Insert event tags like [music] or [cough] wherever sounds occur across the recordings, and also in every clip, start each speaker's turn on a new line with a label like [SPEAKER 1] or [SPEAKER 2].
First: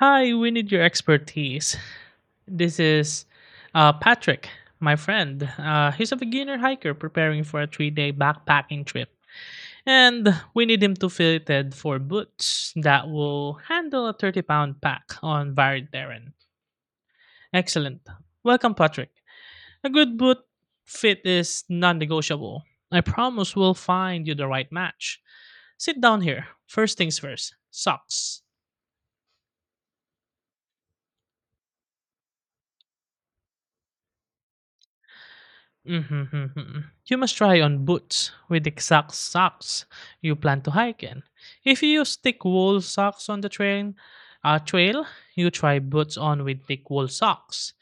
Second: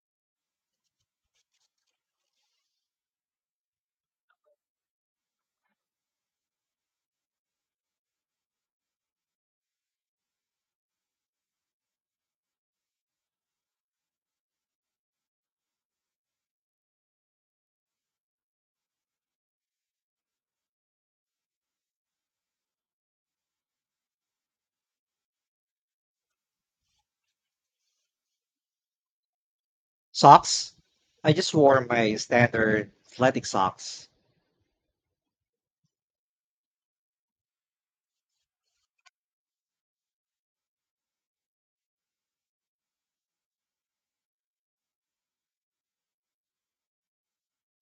[SPEAKER 1] Hi, we need your expertise. This is Patrick, my friend. He's a beginner hiker preparing for a 3-day backpacking trip. And we need him to fit it for boots that will handle a 30-pound pack on varied terrain. Excellent. Welcome, Patrick. A good boot fit is non negotiable. I promise we'll find you the right match. Sit down here. First things first, socks.
[SPEAKER 2] Socks? I just wore my standard athletic socks.
[SPEAKER 1] Mhm, mhm. You must try on boots with exact socks you plan to hike in. If you use thick wool socks on the trail, you try boots on with thick wool socks.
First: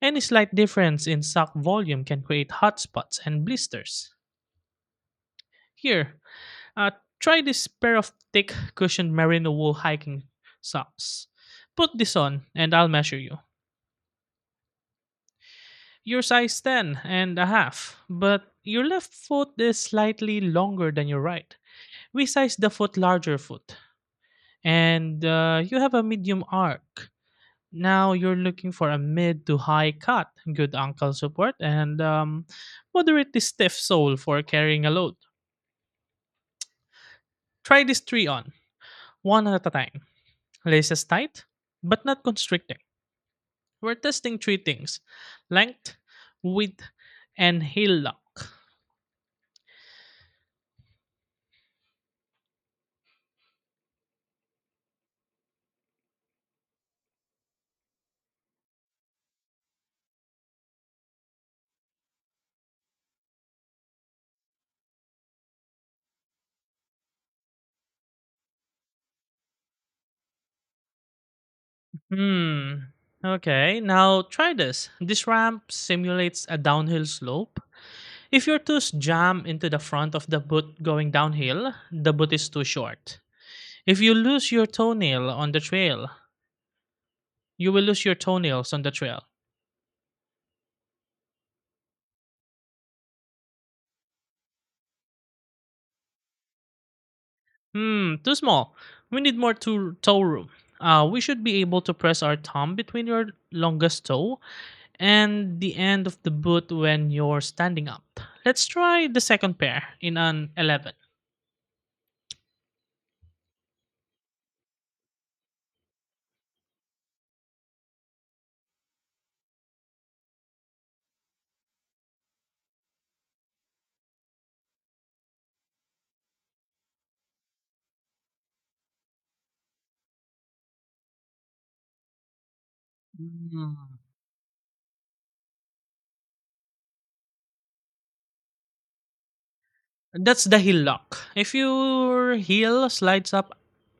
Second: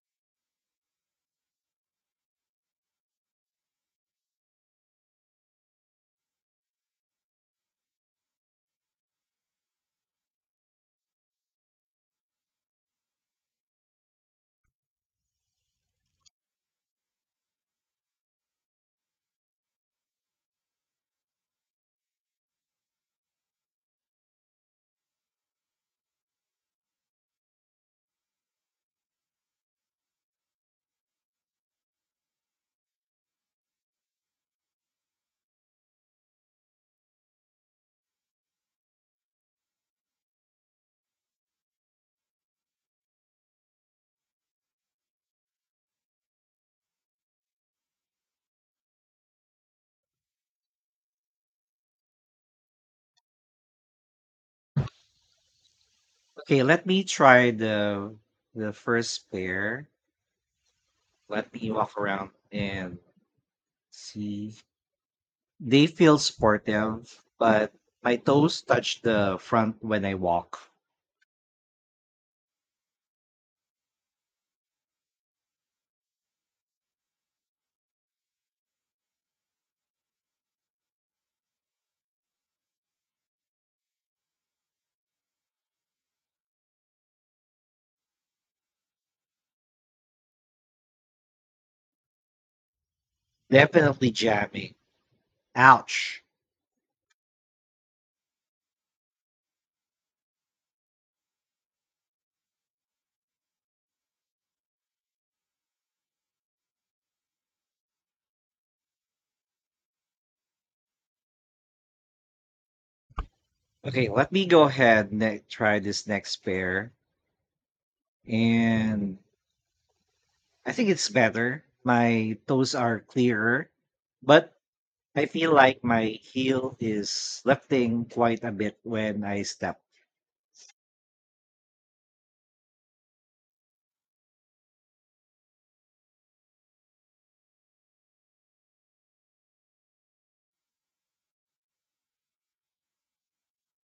[SPEAKER 1] Any slight difference in sock volume can create hot spots and blisters. Here, uh, try this pair of thick cushioned merino wool hiking socks. Put this on and I'll measure you. You're size 10.5, but your left foot is slightly longer than your right. We size the foot larger foot, and you have a medium arc. Now you're looking for a mid to high cut, good ankle support, and moderately stiff sole for carrying a load. Try these three on, one at a time. Laces tight, but not constricting. We're testing three things: length, width, and heel lock.
[SPEAKER 2] Okay, let me try the first pair. Let me walk around and see. They feel sportive, but my toes touch the front when I walk.
[SPEAKER 1] Hmm. Okay, now try this. This ramp simulates a downhill slope. If your toes jam into the front of the boot going downhill, the boot is too short. If you lose your toenail on the trail, you will lose your toenails on the trail.
[SPEAKER 2] Definitely jamming. Ouch.
[SPEAKER 1] Hmm, too small. We need more toe room. We should be able to press our thumb between your longest toe and the end of the boot when you're standing up. Let's try the second pair in an 11.
[SPEAKER 2] Okay, let me go ahead and try this next pair. And I think it's better. My toes are clearer, but I feel like my heel is lifting quite a bit when I step.
[SPEAKER 1] Hmm. That's the heel lock. If your heel slides up,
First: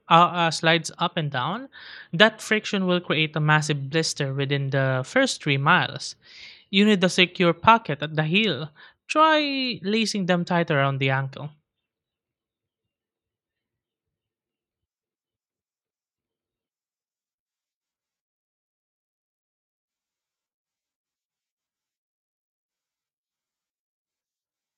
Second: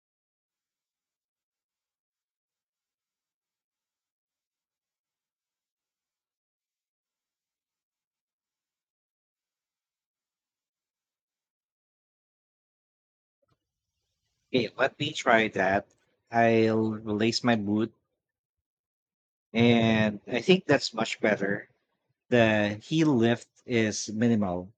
[SPEAKER 1] uh, uh, slides up and down, that friction will create a massive blister within the first 3 miles. You need a secure pocket at the heel. Try lacing them tight around the ankle.
[SPEAKER 2] Okay, let me try that. I'll release my boot, and I think that's much better. The heel lift is minimal.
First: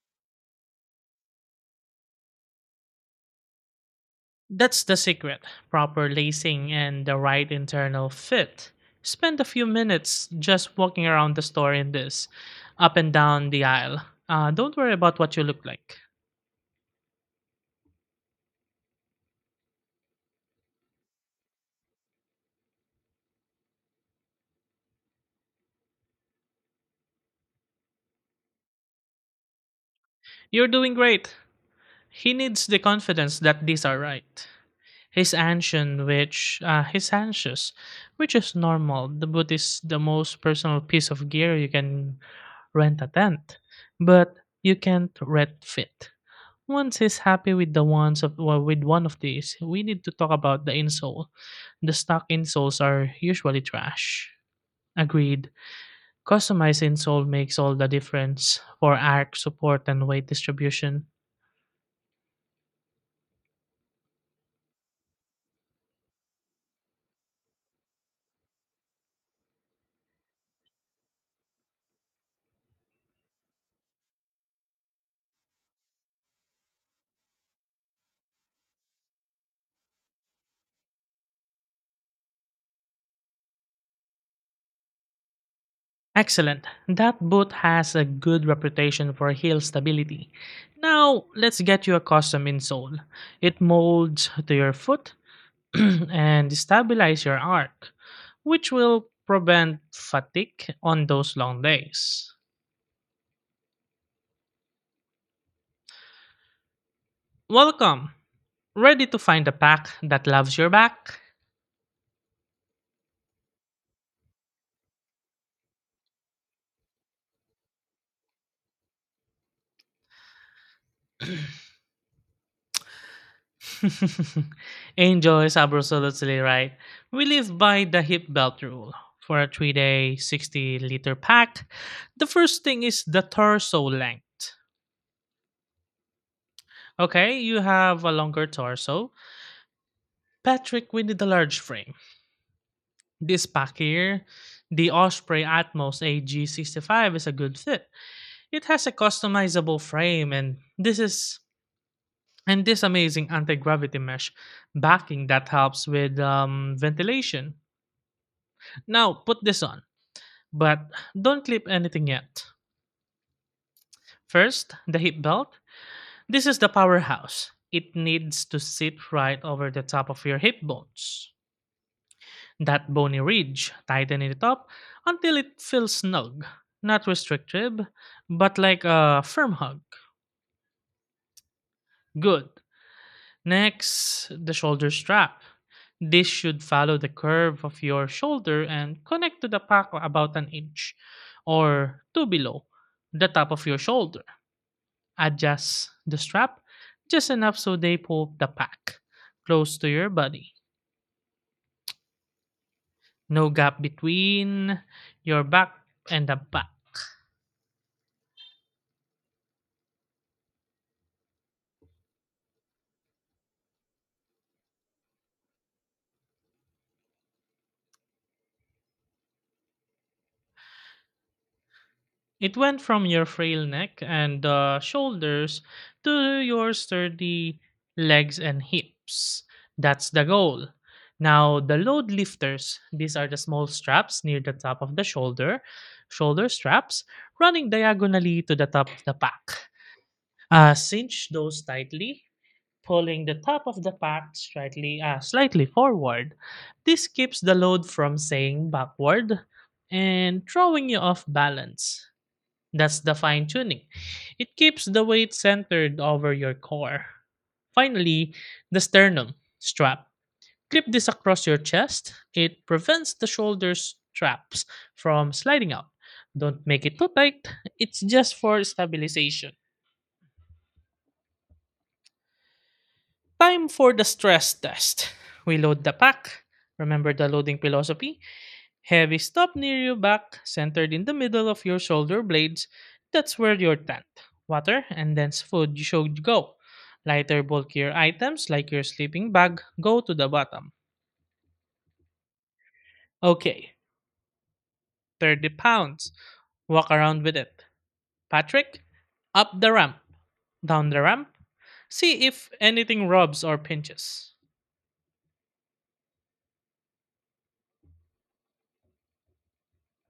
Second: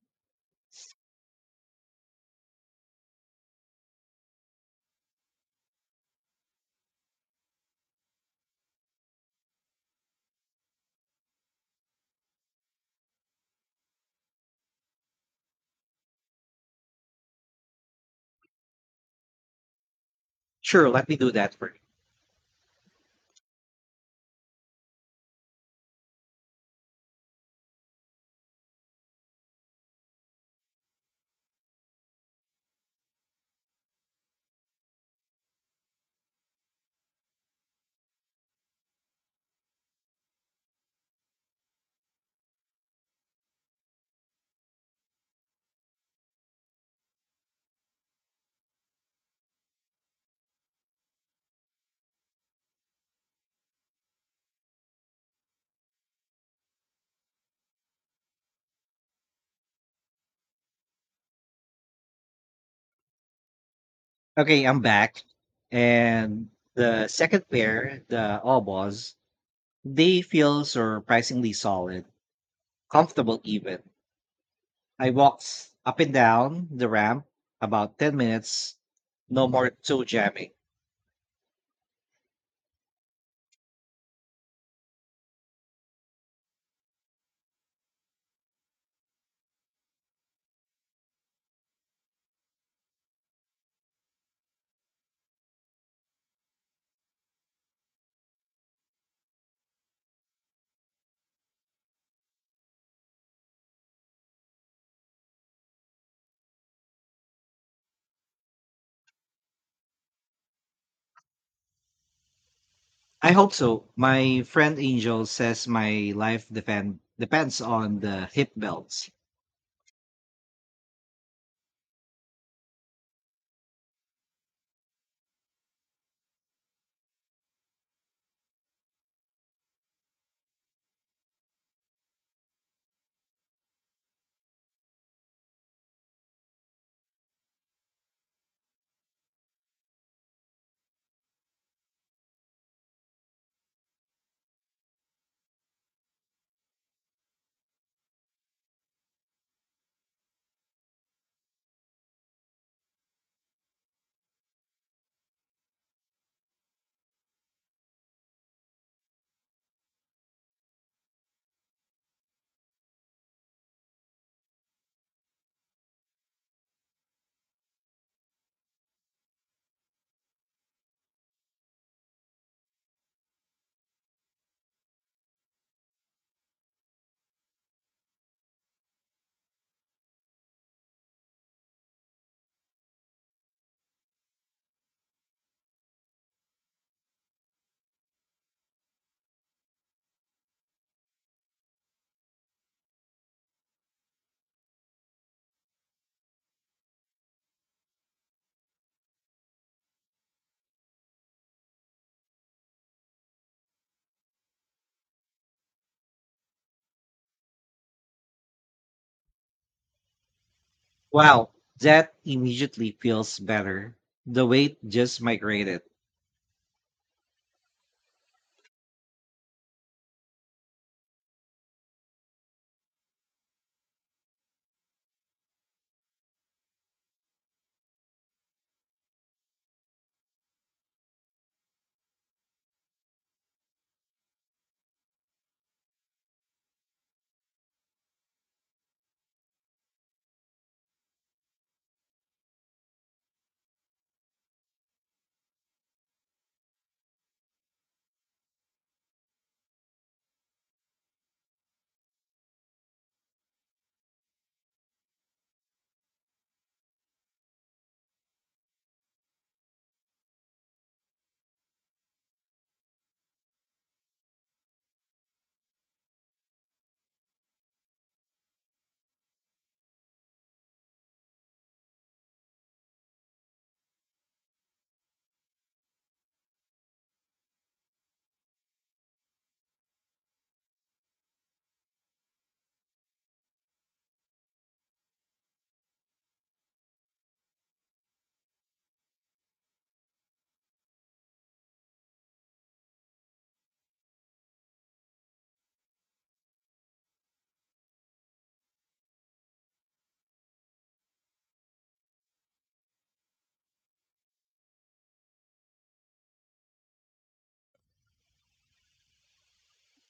[SPEAKER 1] That's the secret: proper lacing and the right internal fit. Spend a few minutes just walking around the store in this, up and down the aisle. Don't worry about what you look like.
[SPEAKER 2] Sure, let me do that for you.
[SPEAKER 1] You're doing great. He needs the confidence that these are right. He's anxious, which is normal. The boot is the most personal piece of gear you can rent a tent, but you can't rent fit. Once he's happy with the ones of well, with one of these, we need to talk about the insole. The stock insoles are usually trash. Agreed. Customized insole makes all the difference for arc support and weight distribution.
[SPEAKER 2] Okay, I'm back. And the second pair, the Obos, they feel surprisingly solid, comfortable even. I walked up and down the ramp about 10 minutes, no more toe jamming.
[SPEAKER 1] Excellent. That boot has a good reputation for heel stability. Now, let's get you a custom insole. It molds to your foot [clears throat] and stabilize your arc, which will prevent fatigue on those long days. Welcome! Ready to find a pack that loves your back?
[SPEAKER 2] I hope so. My friend Angel says my life depends on the hip belts.
[SPEAKER 1] [laughs] Angels, absolutely right. We live by the hip belt rule. For a 3 day 60-liter pack, the first thing is the torso length. Okay, you have a longer torso. Patrick, we need a large frame. This pack here, the Osprey Atmos AG65, is a good fit. It has a customizable frame and this is and this amazing anti-gravity mesh backing that helps with ventilation. Now put this on, but don't clip anything yet. First, the hip belt. This is the powerhouse. It needs to sit right over the top of your hip bones. That bony ridge, tighten it up until it feels snug. Not restrictive, but like a firm hug. Good. Next, the shoulder strap. This should follow the curve of your shoulder and connect to the pack about an inch or two below the top of your shoulder. Adjust the strap just enough so they pull the pack close to your body. No gap between your back and the back.
[SPEAKER 2] Wow, that immediately feels better. The weight just migrated.
[SPEAKER 1] It went from your frail neck and shoulders to your sturdy legs and hips. That's the goal. Now, the load lifters, these are the small straps near the top of the shoulder straps, running diagonally to the top of the pack. Cinch those tightly, pulling the top of the pack slightly forward. This keeps the load from saying backward and throwing you off balance. That's the fine tuning. It keeps the weight centered over your core. Finally, the sternum strap. Clip this across your chest. It prevents the shoulders straps from sliding out. Don't make it too tight. It's just for stabilization. Time for the stress test. We load the pack. Remember the loading philosophy? Heavy stuff near your back, centered in the middle of your shoulder blades. That's where your tent, water, and dense food should go. Lighter, bulkier items like your sleeping bag go to the bottom. Okay, 30 pounds. Walk around with it. Patrick, up the ramp, down the ramp. See if anything rubs or pinches.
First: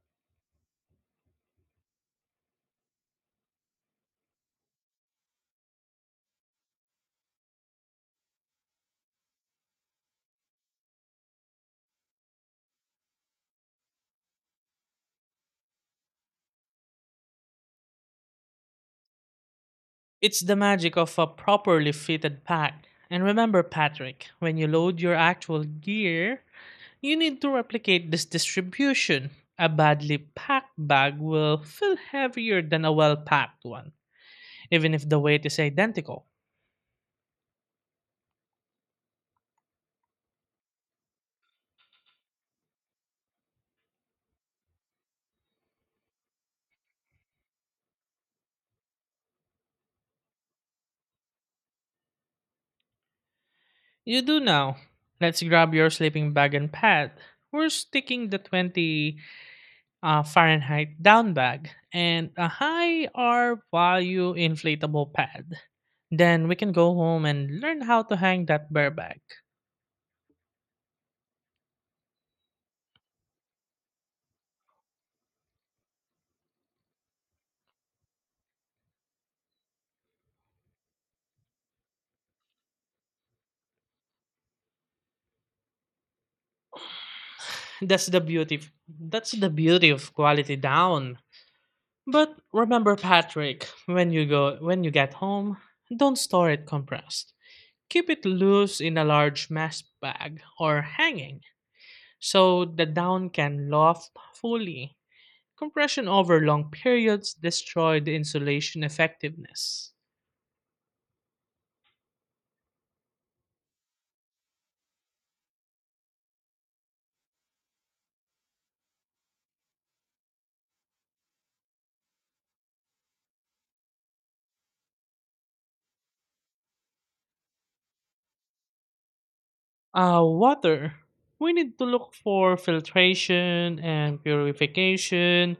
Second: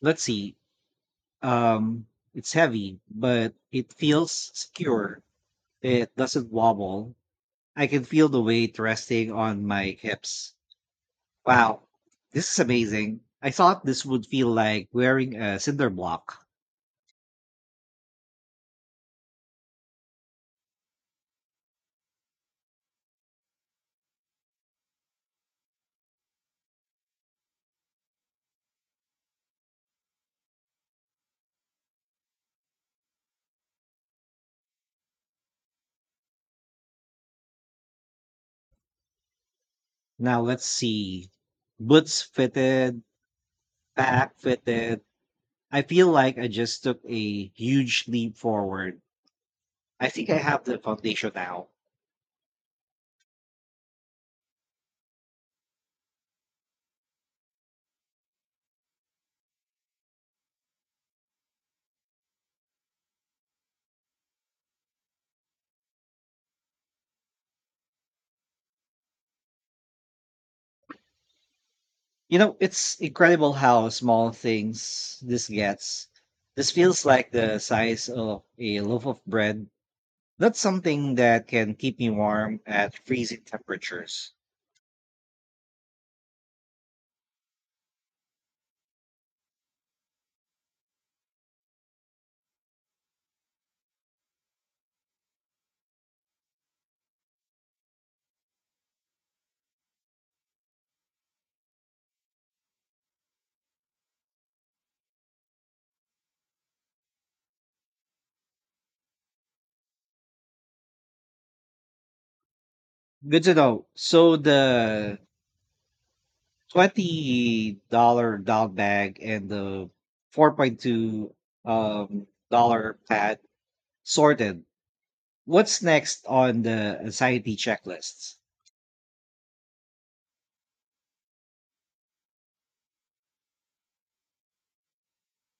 [SPEAKER 2] Let's see. Um, it's heavy, but it feels secure. It doesn't wobble. I can feel the weight resting on my hips. Wow, this is amazing. I thought this would feel like wearing a cinder block.
[SPEAKER 1] It's the magic of a properly fitted pack. And remember, Patrick, when you load your actual gear, you need to replicate this distribution. A badly packed bag will feel heavier than a well packed one, even if the weight is identical.
[SPEAKER 2] Now let's see. Boots fitted, back fitted. I feel like I just took a huge leap forward. I think I have the foundation now.
[SPEAKER 1] You do now. Let's grab your sleeping bag and pad. We're sticking the 20 Fahrenheit down bag and a high R value inflatable pad. Then we can go home and learn how to hang that bear bag.
[SPEAKER 2] You know, it's incredible how small things this gets. This feels like the size of a loaf of bread. That's something that can keep me warm at freezing temperatures.
[SPEAKER 1] That's the beauty. That's the beauty of quality down. But remember, Patrick, when you get home, don't store it compressed. Keep it loose in a large mesh bag or hanging so the down can loft fully. Compression over long periods destroy the insulation effectiveness.
[SPEAKER 2] Good to know. So the $20 dog bag and the 4.2 dollar pad sorted. What's next on the anxiety checklists?
[SPEAKER 1] Water. We need to look for filtration and purification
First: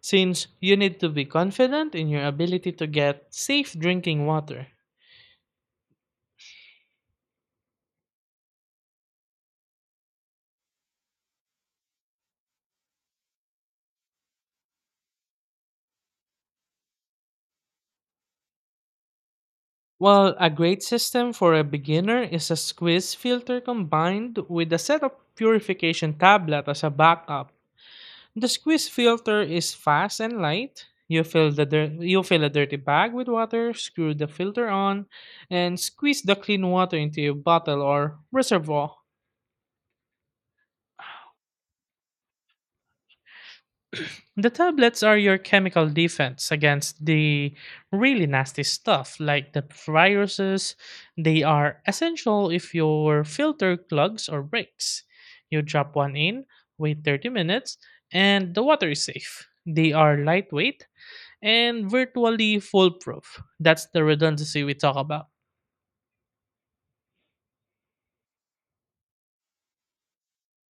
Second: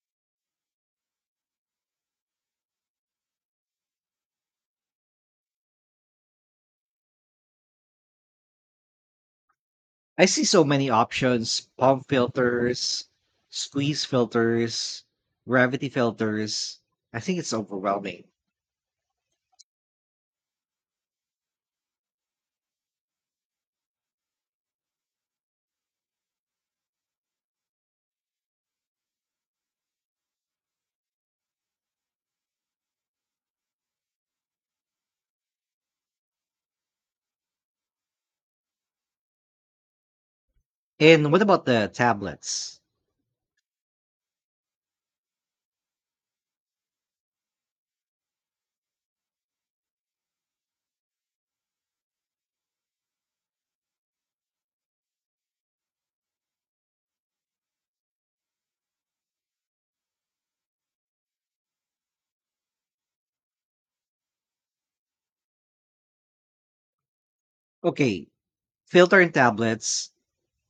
[SPEAKER 1] since you need to be confident in your ability to get safe drinking water.
[SPEAKER 2] I see so many options: pump filters, squeeze filters, gravity filters. I think it's overwhelming.
[SPEAKER 1] Well, a great system for a beginner is a squeeze filter combined with a set of purification tablet as a backup. The squeeze filter is fast and light. You fill a dirty bag with water, screw the filter on, and squeeze the clean water into your bottle or reservoir.
[SPEAKER 2] And what about the tablets?
[SPEAKER 1] The tablets are your chemical defense against the really nasty stuff like the viruses. They are essential if your filter clogs or breaks. You drop one in, wait 30 minutes, and the water is safe. They are lightweight and virtually foolproof. That's the redundancy we talk about.
[SPEAKER 2] Okay, filter and tablets.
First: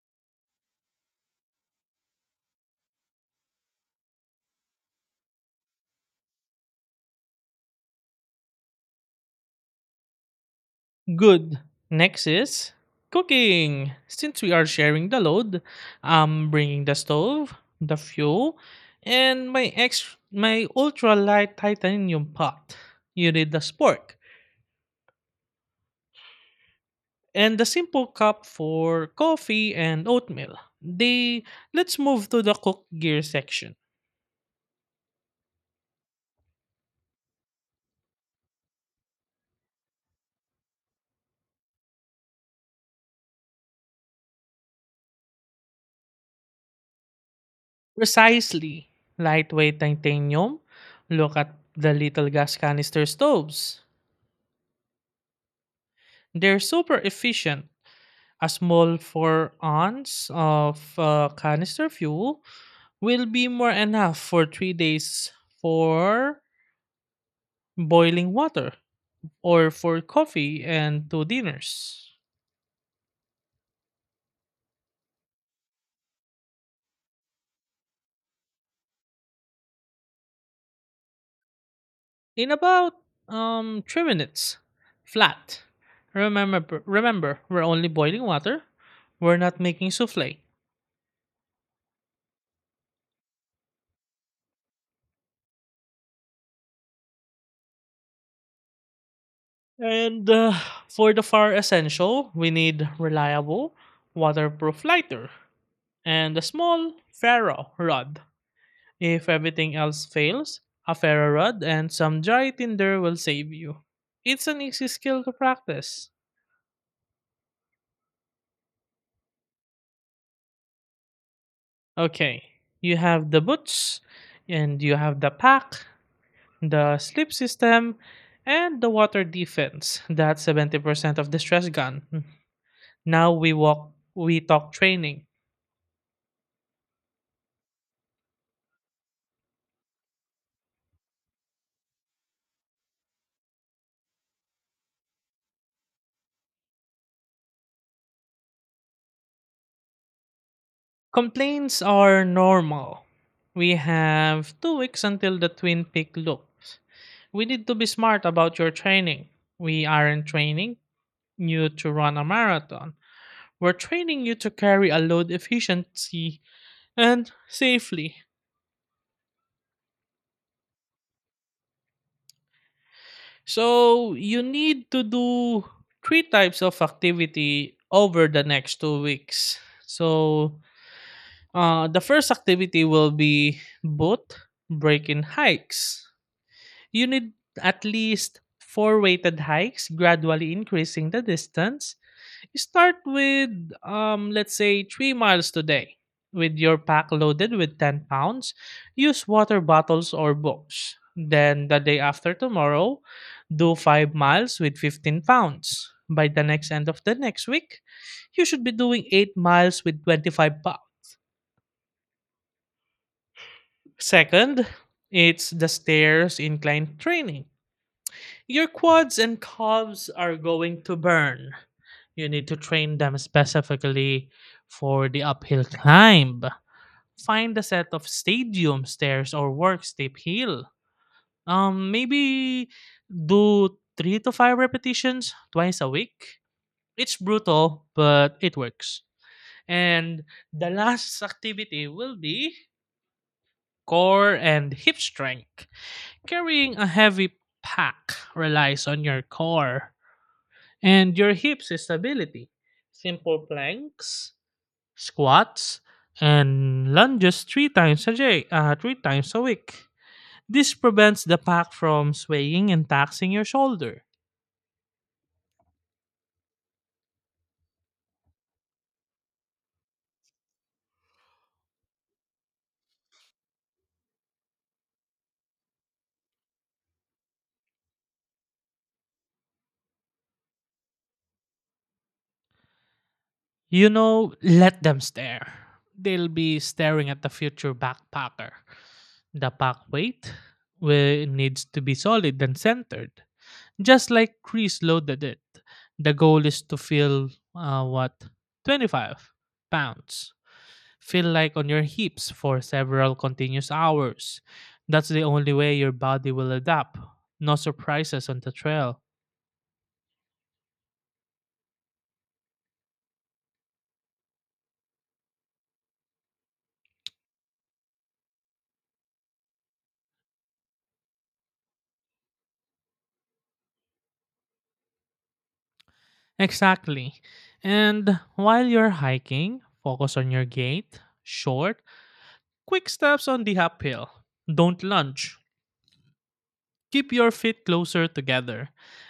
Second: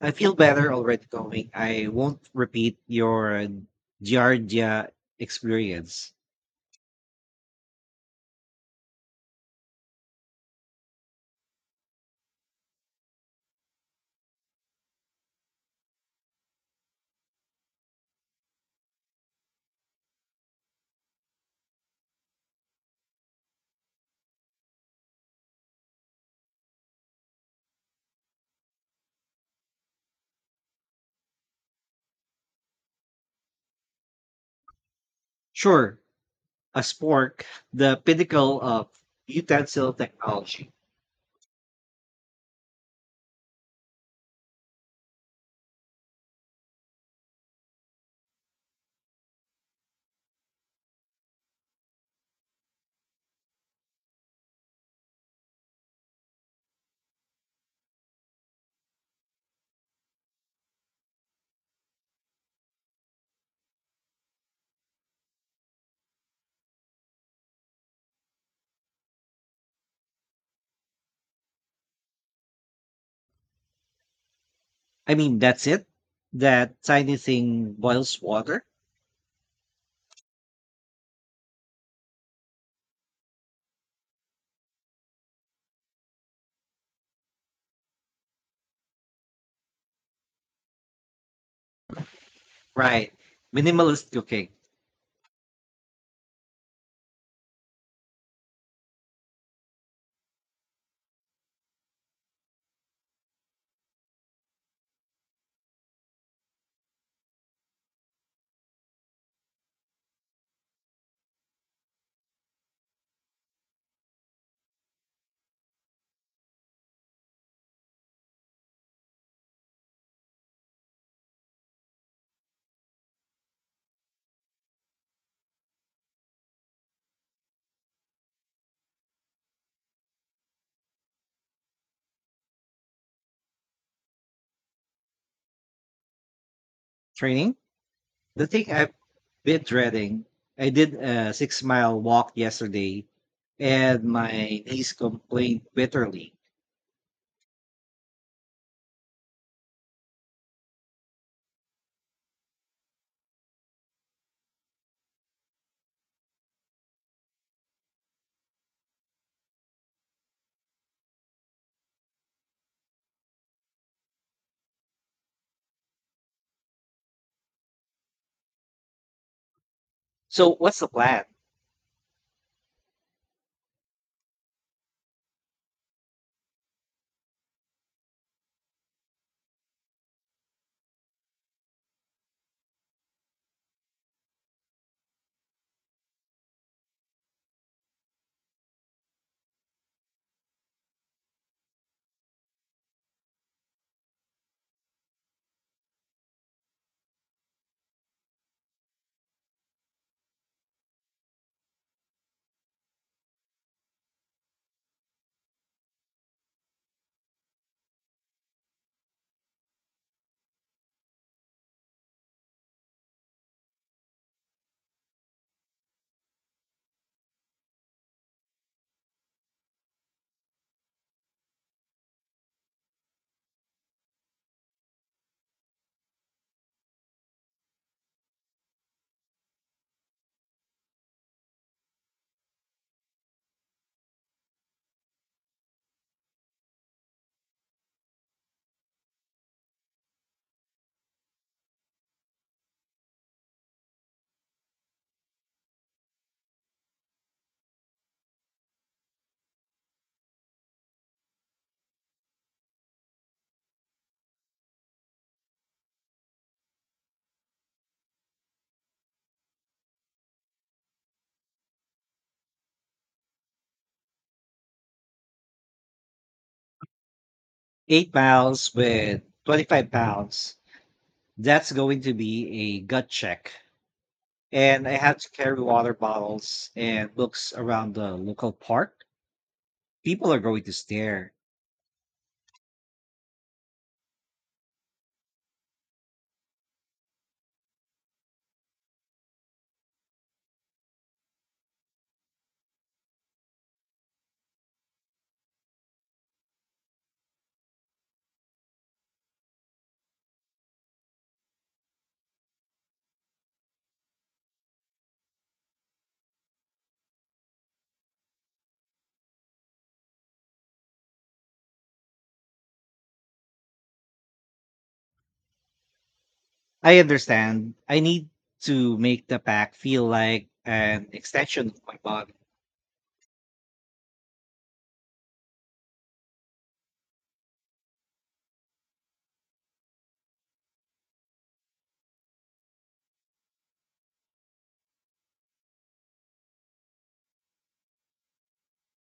[SPEAKER 2] I feel better already going. I won't repeat your Giardia experience.
[SPEAKER 1] Good. Next is cooking. Since we are sharing the load, I'm bringing the stove, the fuel, and my ultra light titanium pot. You need the spork and the simple cup for coffee and oatmeal. The Let's move to the cook gear section.
[SPEAKER 2] Sure, a spork, the pinnacle of utensil technology.
[SPEAKER 1] Precisely. Lightweight titanium. Look at the little gas canister stoves. They're super efficient. A small 4 ounce of canister fuel will be more enough for 3 days for boiling water or for coffee and two dinners.
[SPEAKER 2] I mean, that's it. That tiny thing boils water.
[SPEAKER 1] In about 3 minutes flat. Remember, we're only boiling water. We're not making souffle.
[SPEAKER 2] Right. Minimalist cooking
[SPEAKER 1] And for the fire essential, we need reliable, waterproof lighter and a small ferro rod. If everything else fails, a ferro rod and some dry tinder will save you. It's an easy skill to practice. Okay, you have the boots, and you have the pack, the slip system, and the water defense. That's 70% of the stress gun. Now we walk, we talk training.
[SPEAKER 2] training. The thing I've been dreading. I did a 6 mile walk yesterday and my niece complained bitterly.
[SPEAKER 1] Complaints are normal. We have 2 weeks until the Twin Peak loops. We need to be smart about your training. We aren't training you to run a marathon. We're training you to carry a load efficiently and safely.
[SPEAKER 2] So, what's the plan?
[SPEAKER 1] So you need to do three types of activity over the next 2 weeks. So the first activity will be boot breaking hikes. You need at least four weighted hikes, gradually increasing the distance. Start with, let's say, 3 miles today. With your pack loaded with 10 pounds, use water bottles or books. Then, the day after tomorrow, do 5 miles with 15 pounds. By the next end of the next week, you should be doing 8 miles with 25 pounds. Second, it's the stairs incline training. Your quads and calves are going to burn. You need to train them specifically for the uphill climb. Find a set of stadium stairs or work steep hill. Maybe do three to five repetitions twice a week. It's brutal, but it works. And the last activity will be core and hip strength. Carrying a heavy pack relies on your core and your hips is stability. Simple planks, squats, and lunges three times a week. This prevents the pack from swaying and taxing your shoulder.
[SPEAKER 2] 8 miles with 25 pounds. That's going to be a gut check. And I have to carry water bottles and books around the local park. People are going to stare.
[SPEAKER 1] You know, let them stare. They'll be staring at the future backpacker. The pack weight will, needs to be solid and centered, just like Chris loaded it. The goal is to feel what 25 pounds feel like on your hips for several continuous hours. That's the only way your body will adapt. No surprises on the trail.
[SPEAKER 2] I understand. I need to make the pack feel like an extension of my body.
[SPEAKER 1] Exactly. And while you're hiking, focus on your gait, short, quick steps on the uphill. Don't lunge. Keep your feet closer together.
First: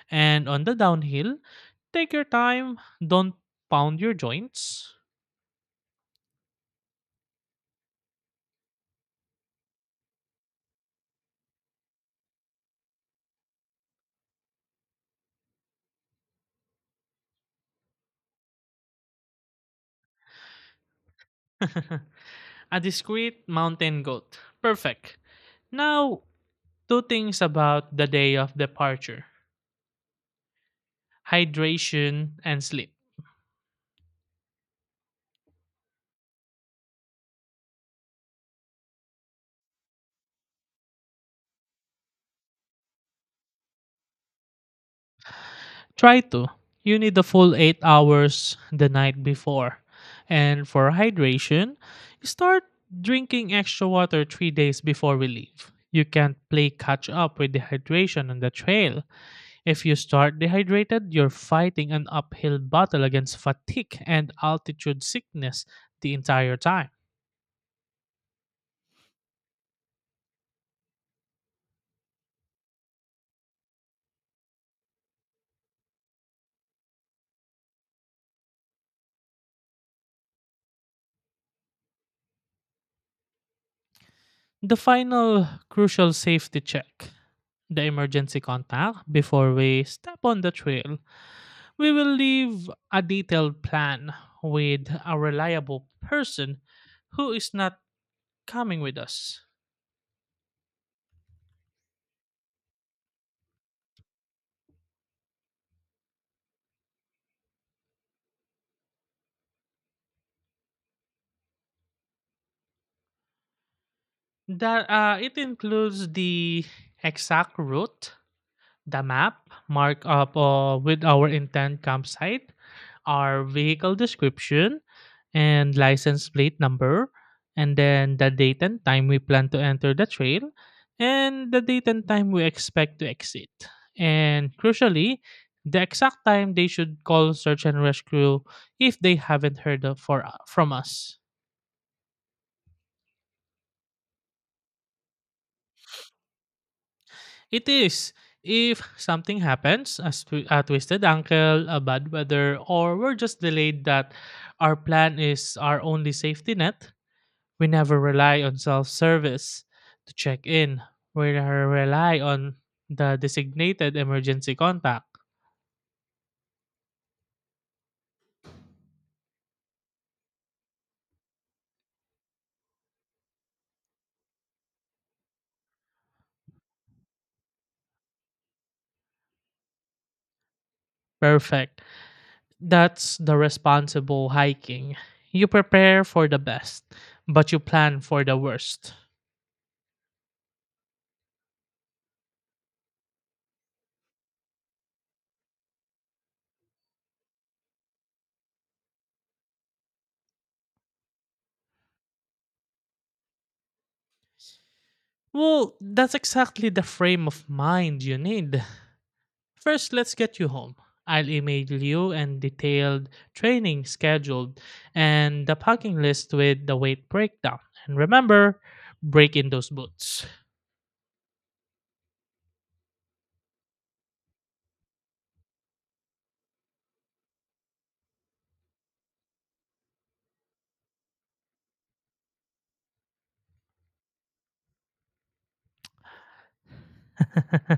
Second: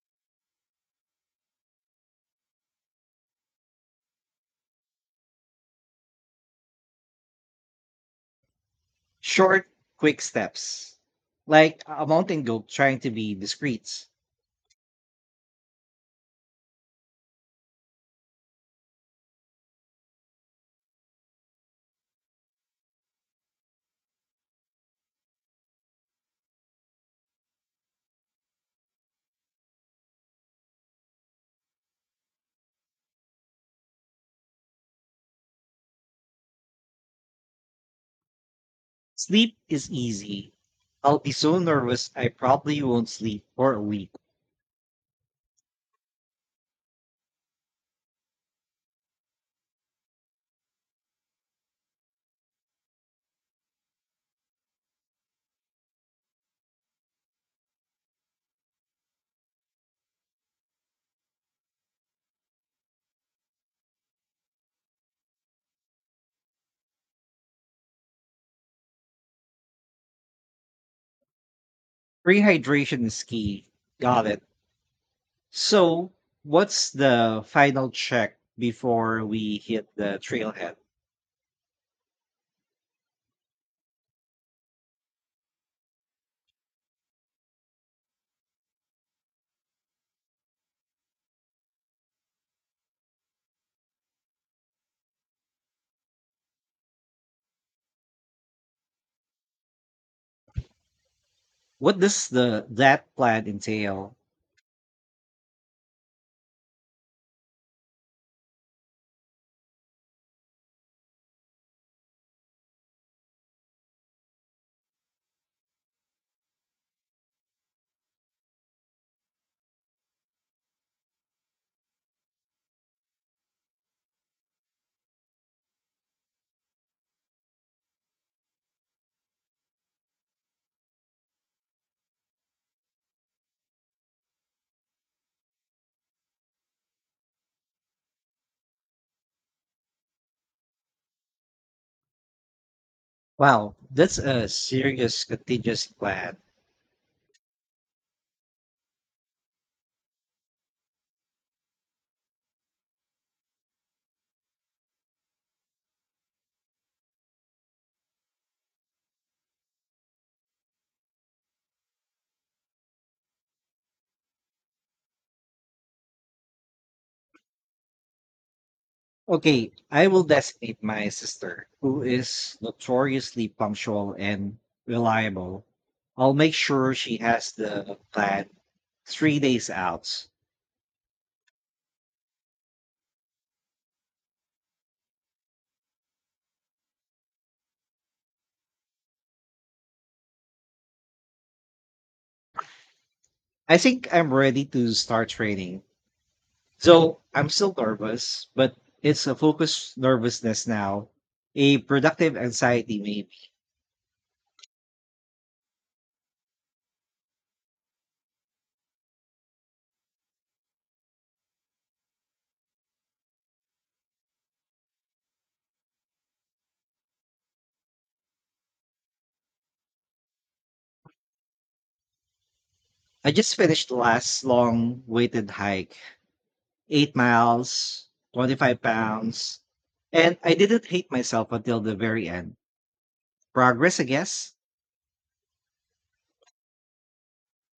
[SPEAKER 1] And on the downhill, take your time. Don't pound your joints.
[SPEAKER 2] Short, quick steps. Like a mountain goat trying to be discreet.
[SPEAKER 1] [laughs] A discreet mountain goat. Perfect. Now, two things about the day of departure: hydration and sleep.
[SPEAKER 2] Sleep is easy. I'll be so nervous I probably won't sleep for a week.
[SPEAKER 1] Try to. You need the full 8 hours the night before. And for hydration, start drinking extra water 3 days before we leave. You can't play catch up with the hydration on the trail. If you start dehydrated, you're fighting an uphill battle against fatigue and altitude sickness the entire time.
[SPEAKER 2] Rehydration is key. Got it. So, what's the final check before we hit the trailhead?
[SPEAKER 1] The final crucial safety check: the emergency contact before we step on the trail. We will leave a detailed plan with a reliable person who is not coming with us.
[SPEAKER 2] What does the that plan entail?
[SPEAKER 1] That It includes the exact route, the map, marked up with our intent campsite, our vehicle description, and license plate number, and then the date and time we plan to enter the trail, and the date and time we expect to exit. And crucially, the exact time they should call search and rescue if they haven't heard from us.
[SPEAKER 2] Wow, that's a serious contingency plan.
[SPEAKER 1] It is. If something happens, a twisted ankle, a bad weather, or we're just delayed, that our plan is our only safety net, we never rely on self service to check in. We re- rely on the designated emergency contact.
[SPEAKER 2] Okay, I will designate my sister, who is notoriously punctual and reliable. I'll make sure she has the plan 3 days out.
[SPEAKER 1] Perfect. That's the responsible hiking. You prepare for the best, but you plan for the worst.
[SPEAKER 2] I think I'm ready to start training. So I'm still nervous, but it's a focused nervousness now, a productive anxiety, maybe.
[SPEAKER 1] Well, that's exactly the frame of mind you need. First, let's get you home. I'll email you and detailed training scheduled and the packing list with the weight breakdown. And remember, break in those boots.
[SPEAKER 2] I just finished the last long weighted hike, 8 miles, 25 pounds, and I didn't hate myself until the very end. Progress, I guess.
[SPEAKER 1] [laughs]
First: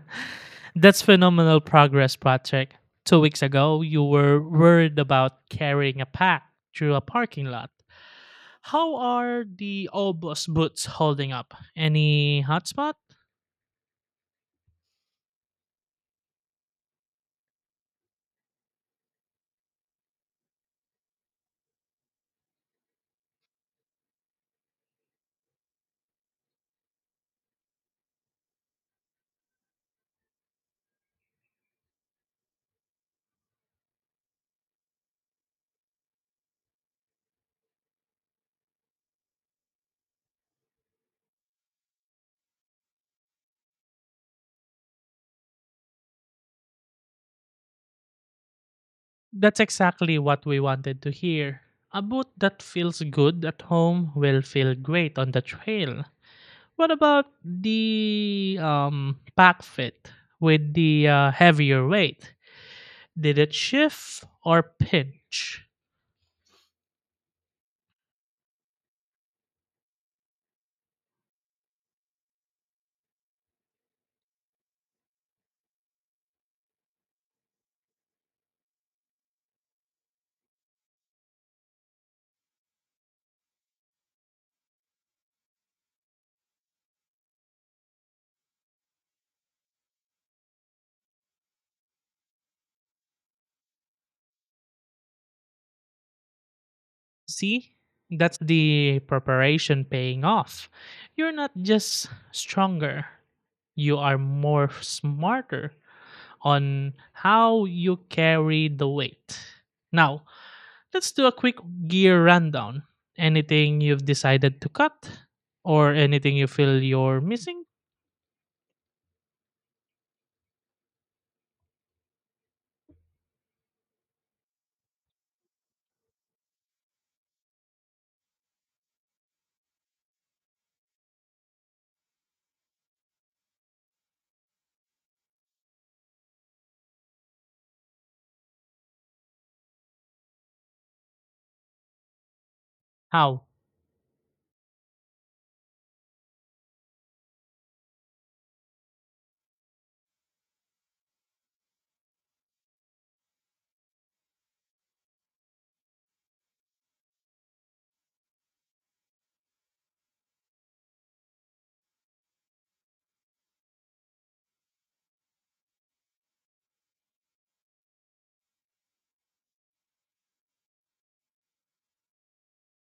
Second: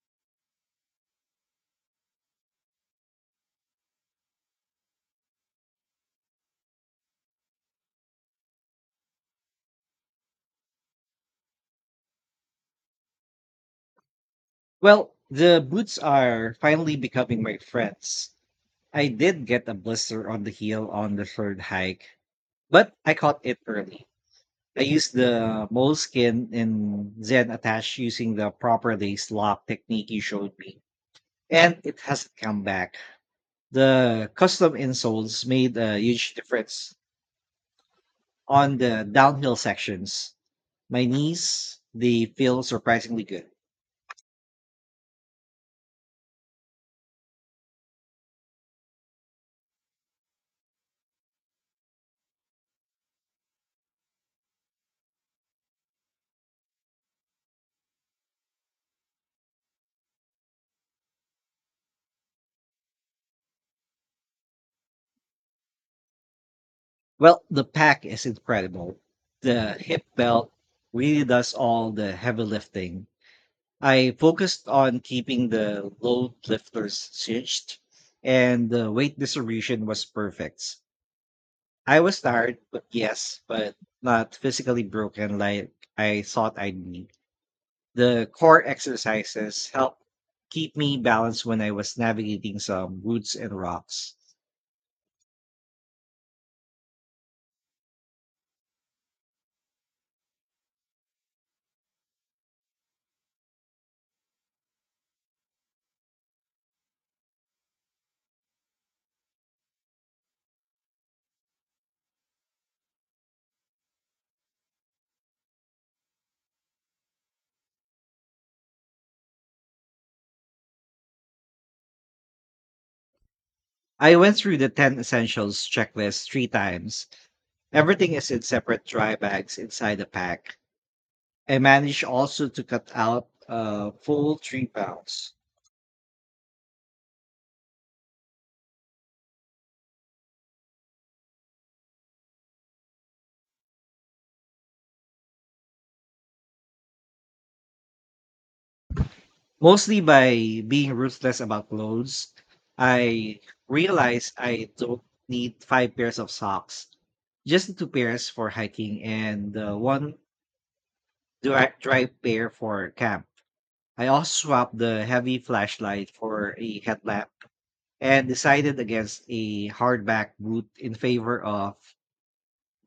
[SPEAKER 1] That's phenomenal progress, Patrick. 2 weeks ago, you were worried about carrying a pack through a parking lot. How are the Obos boots holding up? Any hot spots?
[SPEAKER 2] Well, the boots are finally becoming my friends. I did get a blister on the heel on the third hike, but I caught it early. I used the moleskin and Zen attach using the proper lace lock technique you showed me, and it hasn't come back. The custom insoles made a huge difference on the downhill sections. My knees, they feel surprisingly good.
[SPEAKER 1] That's exactly what we wanted to hear. A boot that feels good at home will feel great on the trail. What about the pack fit with the heavier weight? Did it shift or pinch?
[SPEAKER 2] Well, the pack is incredible. The hip belt really does all the heavy lifting. I focused on keeping the load lifters cinched, and the weight distribution was perfect. I was tired, but yes, but not physically broken like I thought I'd need. The core exercises helped keep me balanced when I was navigating some woods and rocks.
[SPEAKER 1] See, that's the preparation paying off. You're not just stronger, you are more smarter on how you carry the weight. Now, let's do a quick gear rundown. Anything you've decided to cut or anything you feel you're missing?
[SPEAKER 2] I went through the 10 essentials checklist three times. Everything is in separate dry bags inside the pack. I managed also to cut out a full 3 pounds,
[SPEAKER 1] How?
[SPEAKER 2] mostly by being ruthless about clothes. I realized I don't need five pairs of socks, just the two pairs for hiking and the one dry pair for camp. I also swapped the heavy flashlight for a headlamp and decided against a hardback boot in favor of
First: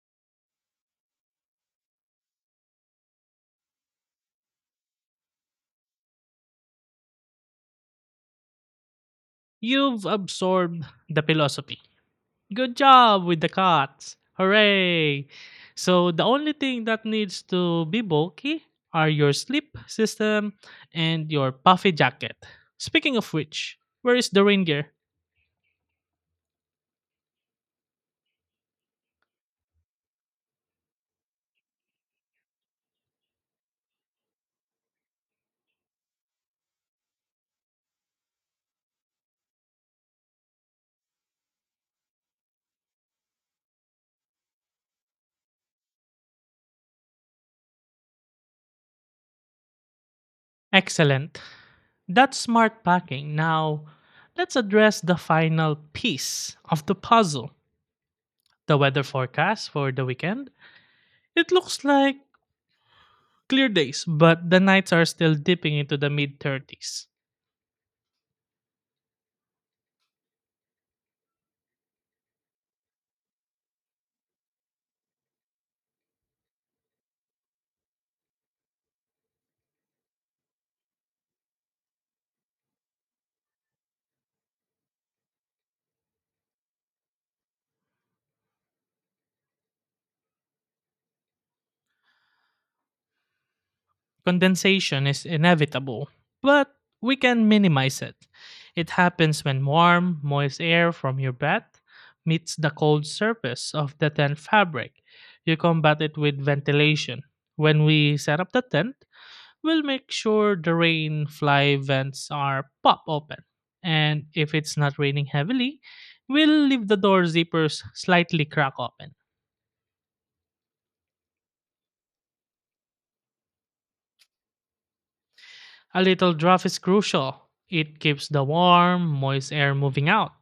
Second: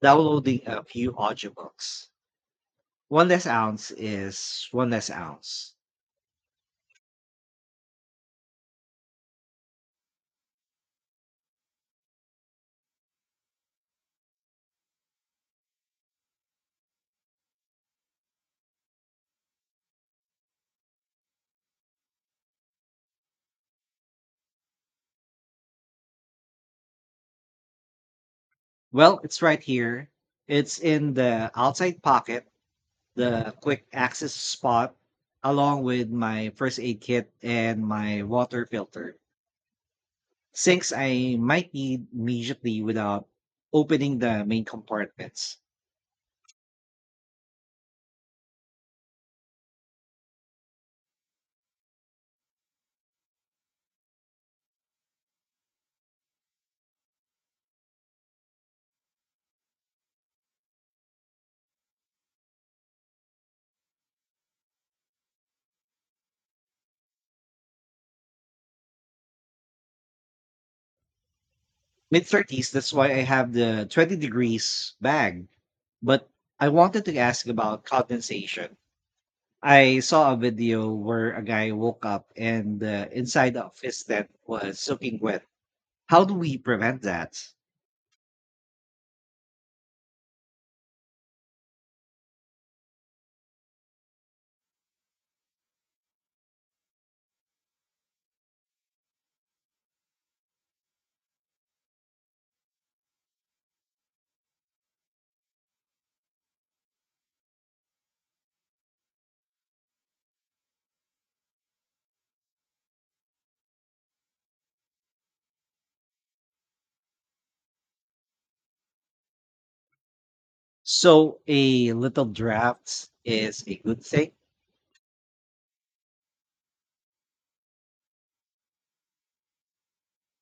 [SPEAKER 2] downloading a few audiobooks. One less ounce is one less ounce.
[SPEAKER 1] You've absorbed the philosophy. Good job with the cuts. Hooray! So the only thing that needs to be bulky are your sleep system and your puffy jacket. Speaking of which, where is the rain gear?
[SPEAKER 2] Well, it's right here. It's in the outside pocket, the quick access spot, along with my first aid kit and my water filter, since I might need immediately without opening the main compartments.
[SPEAKER 1] Excellent. That's smart packing. Now, let's address the final piece of the puzzle: the weather forecast for the weekend. It looks like clear days, but the nights are still dipping into the mid 30s.
[SPEAKER 2] Mid 30s, that's why I have the 20 degrees bag. But I wanted to ask about condensation. I saw a video where a guy woke up and the inside of his tent was soaking wet. How do we prevent that?
[SPEAKER 1] Condensation is inevitable, but we can minimize it. It happens when warm, moist air from your bath meets the cold surface of the tent fabric. You combat it with ventilation. When we set up the tent, we'll make sure the rain fly vents are pop open. And if it's not raining heavily, we'll leave the door zippers slightly crack open.
[SPEAKER 2] So a little draft is a good thing.
[SPEAKER 1] A little draft is crucial. It keeps the warm, moist air moving out.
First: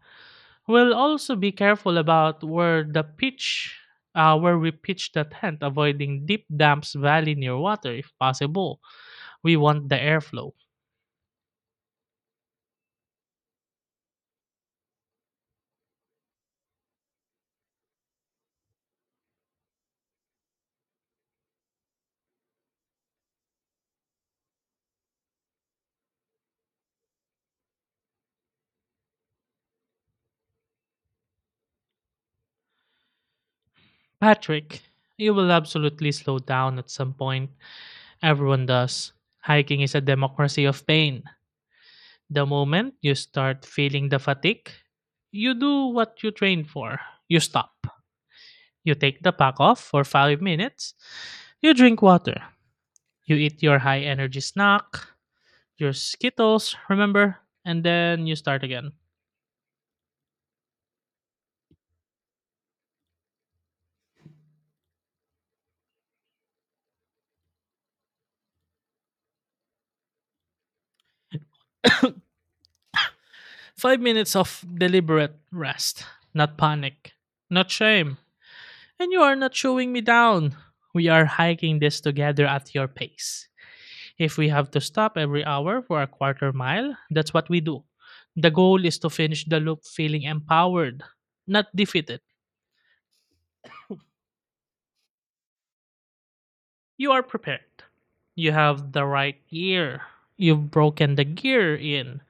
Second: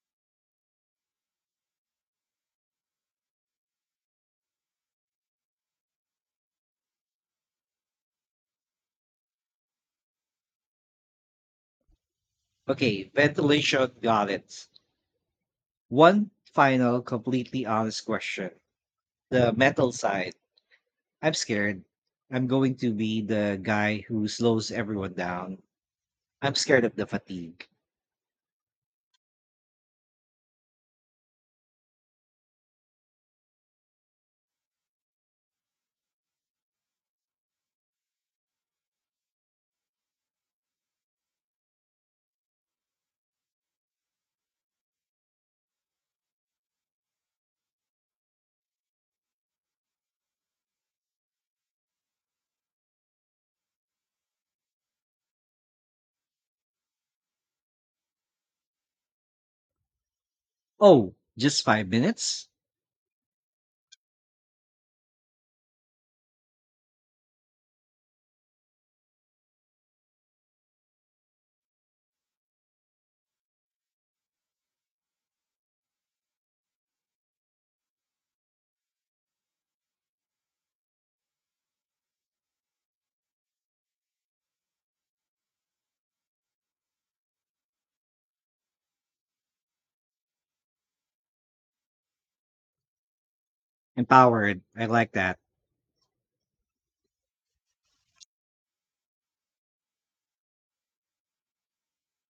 [SPEAKER 1] We'll also be careful about where we pitch the tent, avoiding deep damps, valley near water if possible. We want the airflow.
[SPEAKER 2] Okay, ventilation, got it. One final, completely honest question. The metal side. I'm scared. I'm going to be the guy who slows everyone down. I'm scared of the fatigue.
[SPEAKER 1] Patrick, you will absolutely slow down at some point. Everyone does. Hiking is a democracy of pain. The moment you start feeling the fatigue, you do what you trained for. You stop. You take the pack off for 5 minutes. You drink water. You eat your high energy snack, your skittles, remember? And then you start again.
[SPEAKER 2] Oh, just 5 minutes?
[SPEAKER 1] 5 minutes of deliberate rest, not panic, not shame. And you are not showing me down. We are hiking this together at your pace. If we have to stop every hour for a quarter mile, that's what we do. The goal is to finish the loop feeling empowered, not defeated.
[SPEAKER 2] Empowered. I like that.
[SPEAKER 1] You are prepared. You have the right gear. You've broken the gear in,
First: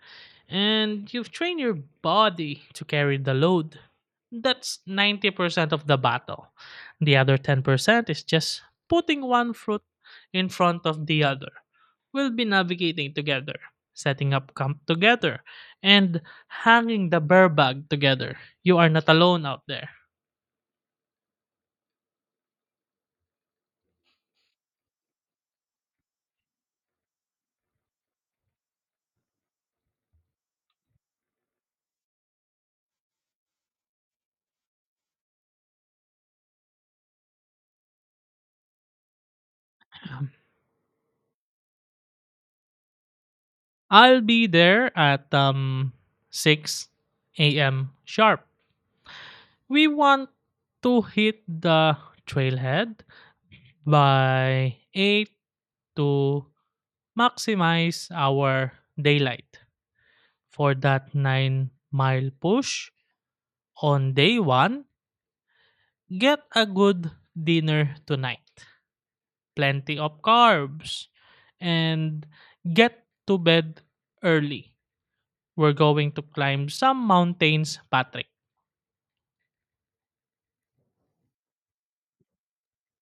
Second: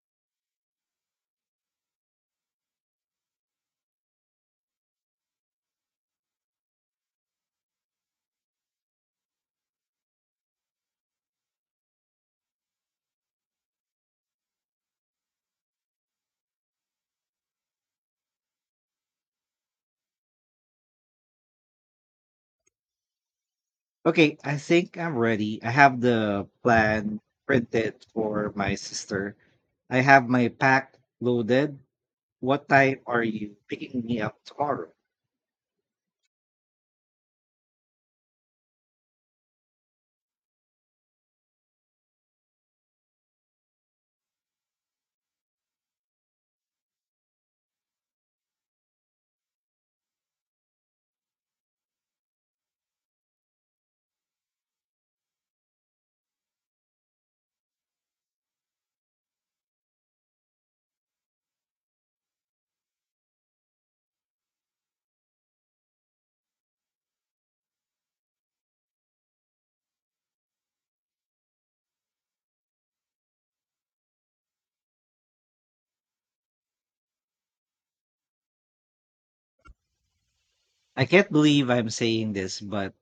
[SPEAKER 1] and you've trained your body to carry the load. That's 90% of the battle. The other 10% is just putting one foot in front of the other. We'll be navigating together, setting up camp together, and hanging the bear bag together. You are not alone out there.
[SPEAKER 2] Okay, I think I'm ready. I have the plan printed for my sister. I have my pack loaded. What time are you picking me up tomorrow?
[SPEAKER 1] Um, I'll be there at 6 a.m. sharp. We want to hit the trailhead by 8 to maximize our daylight. For that 9-mile push on day 1, get a good dinner tonight. Plenty of carbs and get to bed early. We're going to climb some mountains, Patrick.
[SPEAKER 2] I can't believe I'm saying this, but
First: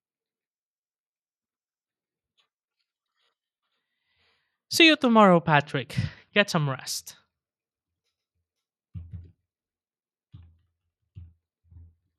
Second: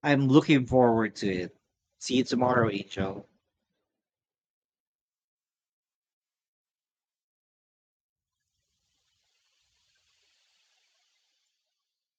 [SPEAKER 2] I'm looking forward to it. See you tomorrow, Angel.
[SPEAKER 1] See you tomorrow, Patrick. Get some rest.